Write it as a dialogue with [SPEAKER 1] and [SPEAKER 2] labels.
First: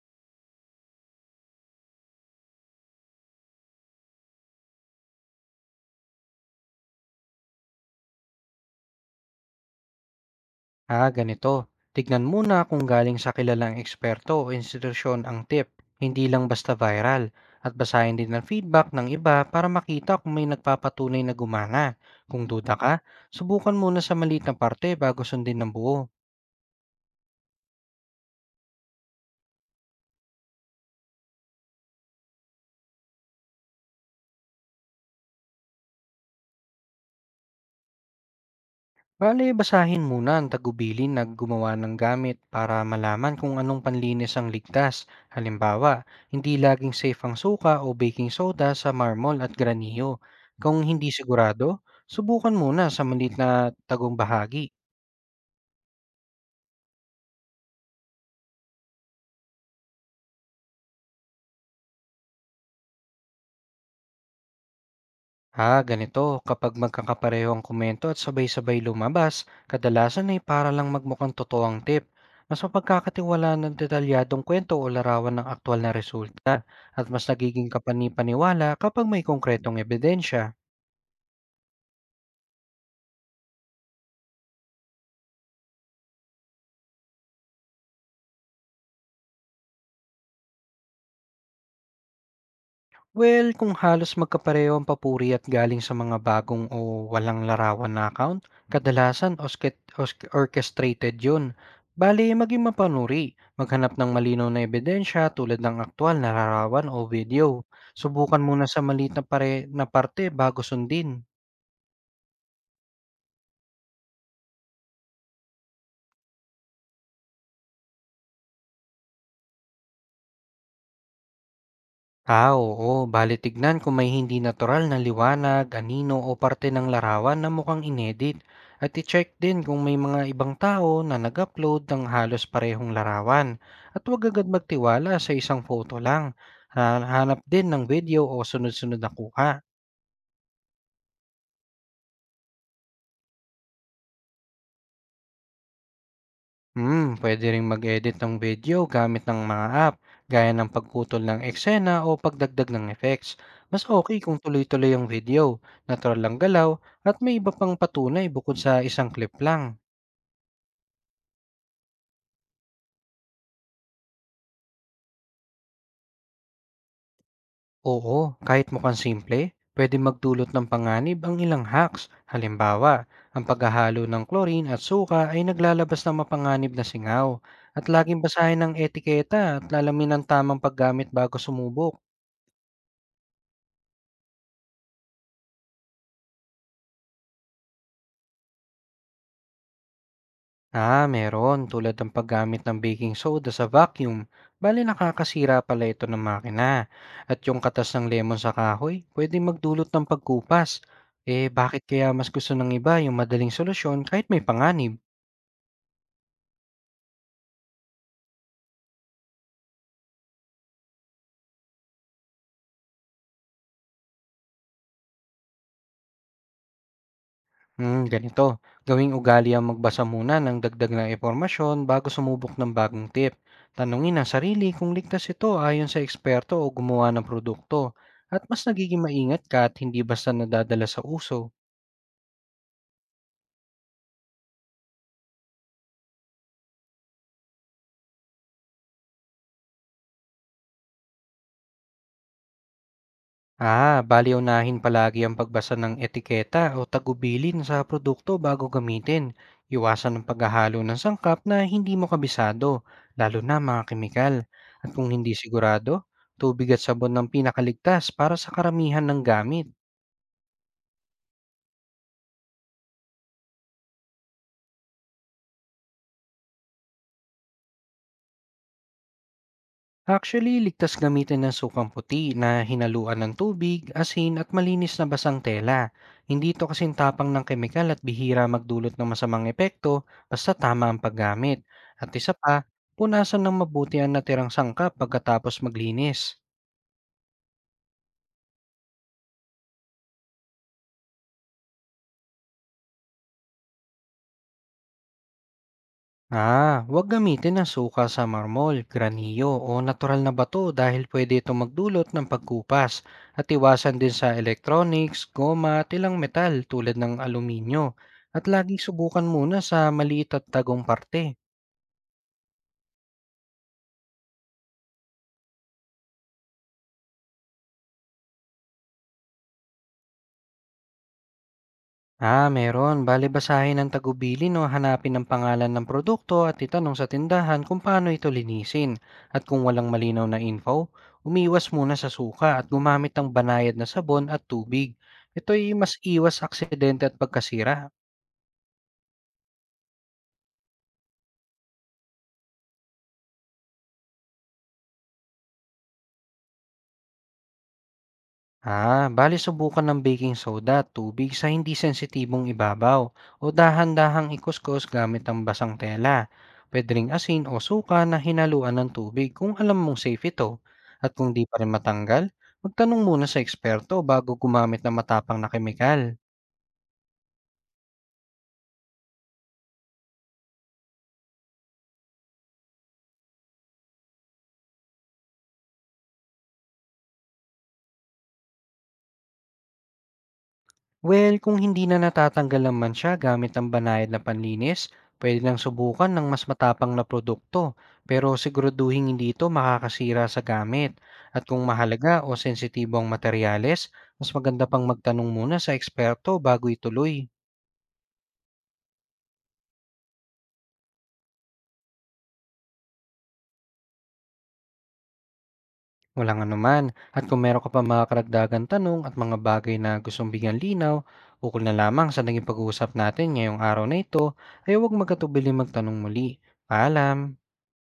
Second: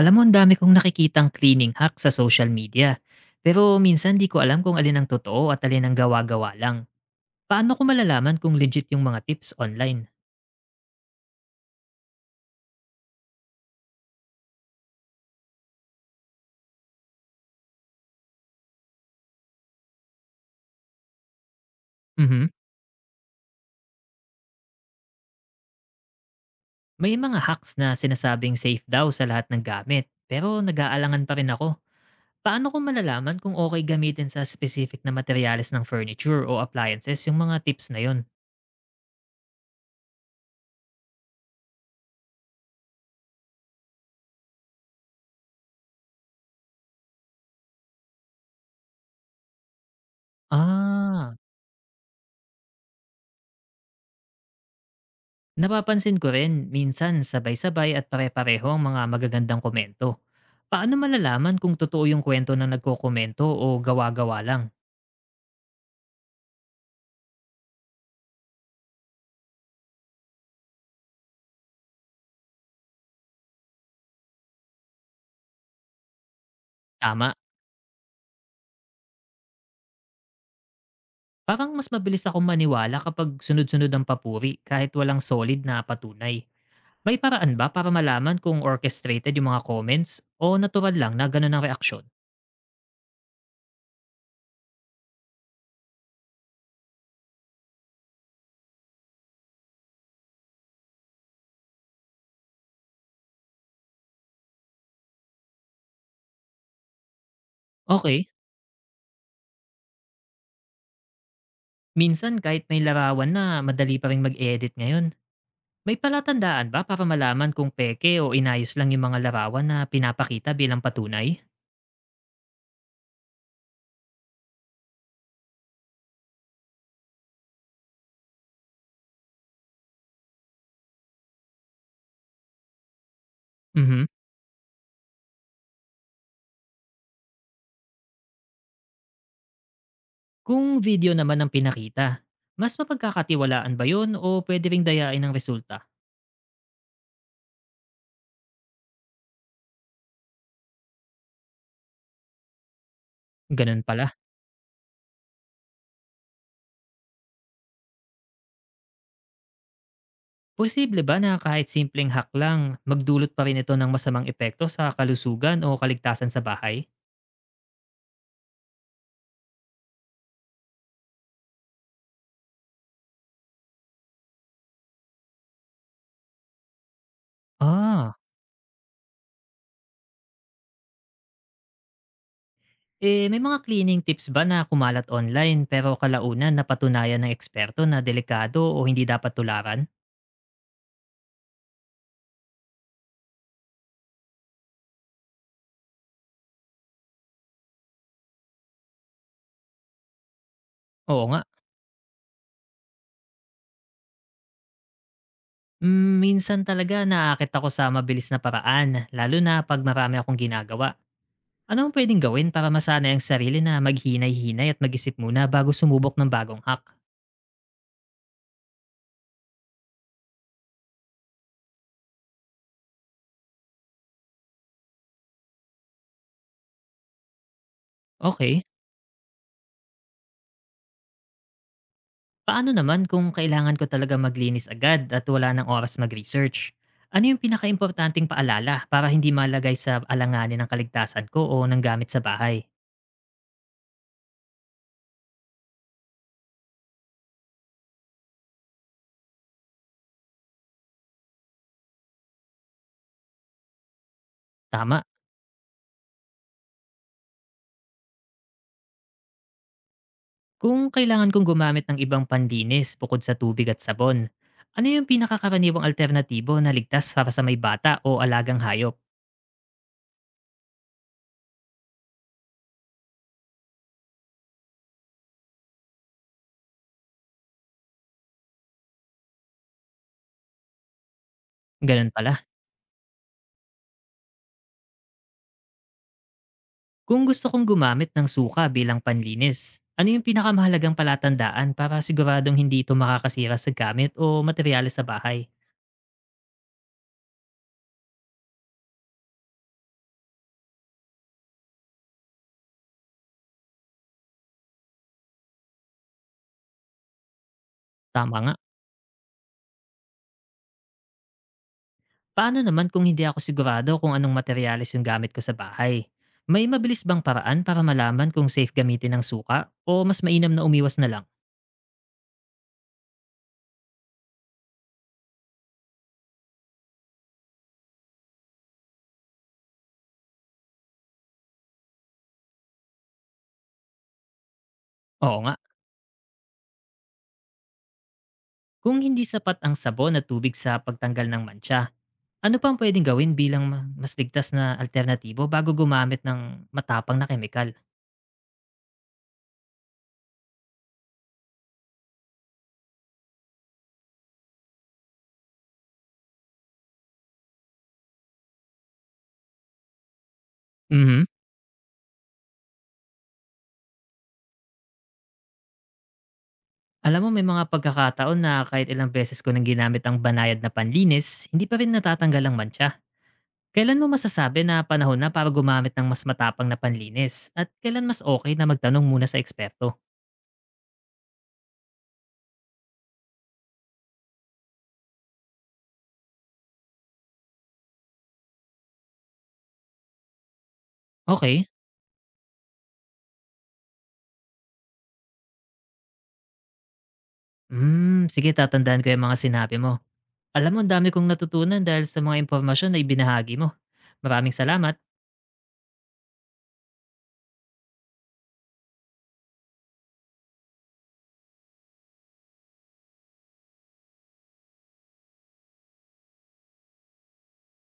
[SPEAKER 1] Alam mo, ang dami kong nakikitang cleaning hack sa social media. Pero minsan di ko alam kung alin ang totoo at alin ang gawa-gawa lang. Paano ko malalaman kung legit yung mga tips online?
[SPEAKER 2] Ah, ganito. Tignan muna kung galing sa kilalang eksperto o institusyon ang tip, hindi lang basta viral. At basahin din ang feedback ng iba para makita kung may nagpapatunay na gumana. Kung
[SPEAKER 1] Mhm.
[SPEAKER 2] duda ka, subukan muna sa maliit na parte bago sundin ng buo.
[SPEAKER 1] May mga hacks na sinasabing safe daw sa lahat ng gamit. Pero nag-aalangan pa rin ako. Paano ko malalaman kung okay gamitin sa specific na materyales ng furniture o appliances yung mga tips na yon?
[SPEAKER 2] Bale, basahin muna ang tagubilin na gumawa ng gamit para malaman kung anong panlinis ang ligtas. Halimbawa, hindi laging safe ang suka o baking soda sa marmol at granillo. Kung hindi
[SPEAKER 1] Ah,
[SPEAKER 2] sigurado, subukan muna sa malit na tagong bahagi.
[SPEAKER 1] napapansin ko rin, minsan sabay-sabay at pare-pareho ang mga magagandang komento. Paano malalaman kung totoo yung kwento na nagkokomento o gawa-gawa lang?
[SPEAKER 2] Ha, ganito, kapag magkakapareho ang komento at sabay-sabay lumabas, kadalasan ay para lang magmukhang totoo ang tip. Mas mapagkakatiwala ng detalyadong kwento o larawan ng aktwal na resulta at mas
[SPEAKER 1] Tama,
[SPEAKER 2] nagiging kapani-paniwala kapag may konkretong ebidensya.
[SPEAKER 1] parang mas mabilis akong maniwala kapag sunod-sunod ang papuri kahit walang solid na patunay. May paraan ba para malaman kung orchestrated yung mga comments o natural lang na ganun ang reaksyon?
[SPEAKER 2] Well, kung halos magkapareho ang papuri at galing sa mga bagong o walang larawan na account, kadalasan orchestrated yun. Bali, maging mapanuri. Maghanap ng malinaw na ebidensya tulad ng aktual na larawan o video.
[SPEAKER 1] Okay,
[SPEAKER 2] Subukan muna sa maliit na parte bago sundin.
[SPEAKER 1] minsan kahit may larawan na madali pa rin mag-edit ngayon, may palatandaan ba para malaman kung peke o inayos lang yung mga larawan na pinapakita bilang patunay?
[SPEAKER 2] Ah, oo. Bale tignan kung may hindi natural na liwanag, anino o parte ng larawan na mukhang inedit. At i-check din kung may mga ibang tao na nag-upload ng halos parehong larawan. At
[SPEAKER 1] Mhm.
[SPEAKER 2] huwag agad magtiwala sa isang photo lang. Hanap din ng video o sunod-sunod na kuha.
[SPEAKER 1] Kung video naman ang pinakita, mas mapagkakatiwalaan ba yun o pwede ring dayain ang resulta?
[SPEAKER 2] Hmm, pwede ring mag-edit ng video gamit ng mga app, gaya ng pagputol ng eksena o pagdagdag ng effects.
[SPEAKER 1] Ganun
[SPEAKER 2] Mas
[SPEAKER 1] pala.
[SPEAKER 2] okay kung tuloy-tuloy ang video, natural lang galaw, at may iba pang patunay bukod sa isang clip lang.
[SPEAKER 1] Posible ba na kahit simpleng hack lang, magdulot pa rin ito ng masamang epekto sa kalusugan o kaligtasan sa bahay?
[SPEAKER 2] Oo, kahit mukhang simple, pwede magdulot ng panganib ang ilang hacks. Halimbawa, ang paghahalo ng chlorine at suka ay naglalabas ng mapanganib na singaw. At
[SPEAKER 1] Ah,
[SPEAKER 2] laging basahin ang etiketa at lalamin ng tamang paggamit bago sumubok.
[SPEAKER 1] eh may mga cleaning tips ba na kumalat online pero kalaunan napatunayan ng eksperto na delikado o hindi dapat tularan?
[SPEAKER 2] Ah, meron. Tulad ng paggamit ng baking soda sa vacuum. Bali nakakasira pala ito ng makina. At yung katas ng lemon sa kahoy, pwedeng magdulot ng pagkupas.
[SPEAKER 1] Oo nga.
[SPEAKER 2] Eh, bakit kaya mas gusto ng iba yung madaling solusyon kahit may panganib?
[SPEAKER 1] Minsan talaga naaakit ako sa mabilis na paraan, lalo na 'pag marami akong ginagawa. Ano ang puwedeng gawin para masanay ang sarili na maghinay-hinay at mag-isip muna bago sumubok ng bagong hack?
[SPEAKER 2] Hmm, ganito. Gawing ugali ang magbasa muna ng dagdag na impormasyon bago sumubok ng bagong tip. Tanungin ang sarili kung ligtas ito ayon sa eksperto o gumawa ng produkto. At mas
[SPEAKER 1] Okay.
[SPEAKER 2] nagiging maingat ka at hindi basta nadadala sa uso.
[SPEAKER 1] Paano naman kung kailangan ko talaga maglinis agad at wala ng oras mag-research? Ano yung pinakaimportanteng paalala para hindi malagay sa alanganin ng kaligtasan ko o ng gamit sa bahay?
[SPEAKER 2] Ah, bali unahin palagi ang pagbasa ng etiketa o tagubilin sa produkto bago gamitin. Iwasan ang paghahalo ng sangkap na hindi mo kabisado, lalo na mga kemikal. At
[SPEAKER 1] Tama.
[SPEAKER 2] kung hindi sigurado, tubig at sabon ng pinakaligtas para sa karamihan ng gamit.
[SPEAKER 1] Kung kailangan kong gumamit ng ibang panlinis bukod sa tubig at sabon, ano yung pinakakaraniwang alternatibo na ligtas para sa may bata o alagang hayop?
[SPEAKER 2] Actually, ligtas gamitin ng sukang puti na hinaluan ng tubig, asin at malinis na basang tela. Hindi ito kasing tapang ng kemikal at bihira magdulot ng masamang epekto basta tama ang paggamit. At
[SPEAKER 1] Ganun
[SPEAKER 2] isa
[SPEAKER 1] pala.
[SPEAKER 2] pa, punasan ng mabuti ang natirang sangkap pagkatapos maglinis.
[SPEAKER 1] Kung gusto kong gumamit ng suka bilang panlinis, ano yung pinakamahalagang palatandaan para siguradong hindi ito makakasira sa gamit o materyales sa bahay?
[SPEAKER 2] Ah, huwag gamitin ang suka sa marmol, granillo o natural na bato dahil pwede itong magdulot ng pagkupas at iwasan din sa electronics, goma at ilang metal tulad ng aluminyo
[SPEAKER 1] Tama
[SPEAKER 2] at
[SPEAKER 1] nga.
[SPEAKER 2] laging subukan muna sa maliit at tagong parte.
[SPEAKER 1] Paano naman kung hindi ako sigurado kung anong materyales yung gamit ko sa bahay? May mabilis bang paraan para malaman kung safe gamitin ng suka o mas mainam na umiwas na lang?
[SPEAKER 2] Ah, meron. Bale, basahin ang tagubilin o hanapin ang pangalan ng produkto at itanong sa tindahan kung paano ito linisin. At kung walang malinaw na info, umiwas muna sa suka at gumamit ng banayad na sabon at tubig.
[SPEAKER 1] Oo nga.
[SPEAKER 2] Ito'y mas iwas aksidente at pagkasira.
[SPEAKER 1] Kung hindi sapat ang sabon at tubig sa pagtanggal ng mantsa, ano pang ang pwedeng gawin bilang mas ligtas na alternatibo bago gumamit ng matapang na kemikal?
[SPEAKER 2] Ah, bali subukan ng baking soda at tubig sa hindi sensitibong ibabaw o dahan-dahang ikuskus gamit ang basang tela. Pwede ring asin o suka na hinaluan ng tubig kung alam mong safe ito. At
[SPEAKER 1] Mhm.
[SPEAKER 2] kung di pa rin matanggal, magtanong muna sa eksperto bago gumamit ng matapang na kemikal.
[SPEAKER 1] Alam mo, may mga pagkakataon na kahit ilang beses ko nang ginamit ang banayad na panlinis, hindi pa rin natatanggal ang mantsa. Kailan mo masasabi na panahon na para gumamit ng mas matapang na panlinis? At kailan mas okay na magtanong muna sa eksperto?
[SPEAKER 2] Well, kung hindi na natatanggal ang mantsa gamit ang banayad na panlinis, pwede nang subukan ng mas matapang na produkto, pero siguraduhin hindi ito makakasira sa gamit. At kung
[SPEAKER 1] Okay.
[SPEAKER 2] mahalaga o sensitibo ang materyales, mas maganda pang magtanong muna sa eksperto bago ituloy.
[SPEAKER 1] Sige, tatandaan ko yung mga sinabi mo. Alam mo, ang dami kong natutunan dahil sa mga impormasyon na ibinahagi mo. Maraming salamat.
[SPEAKER 2] Walang anuman. At kung meron ka pa mga karagdagan tanong at mga bagay na gustong bigyan linaw, ukol na lamang sa naging pag-uusap natin ngayong araw na ito, ay huwag magkatubili magtanong muli. Paalam!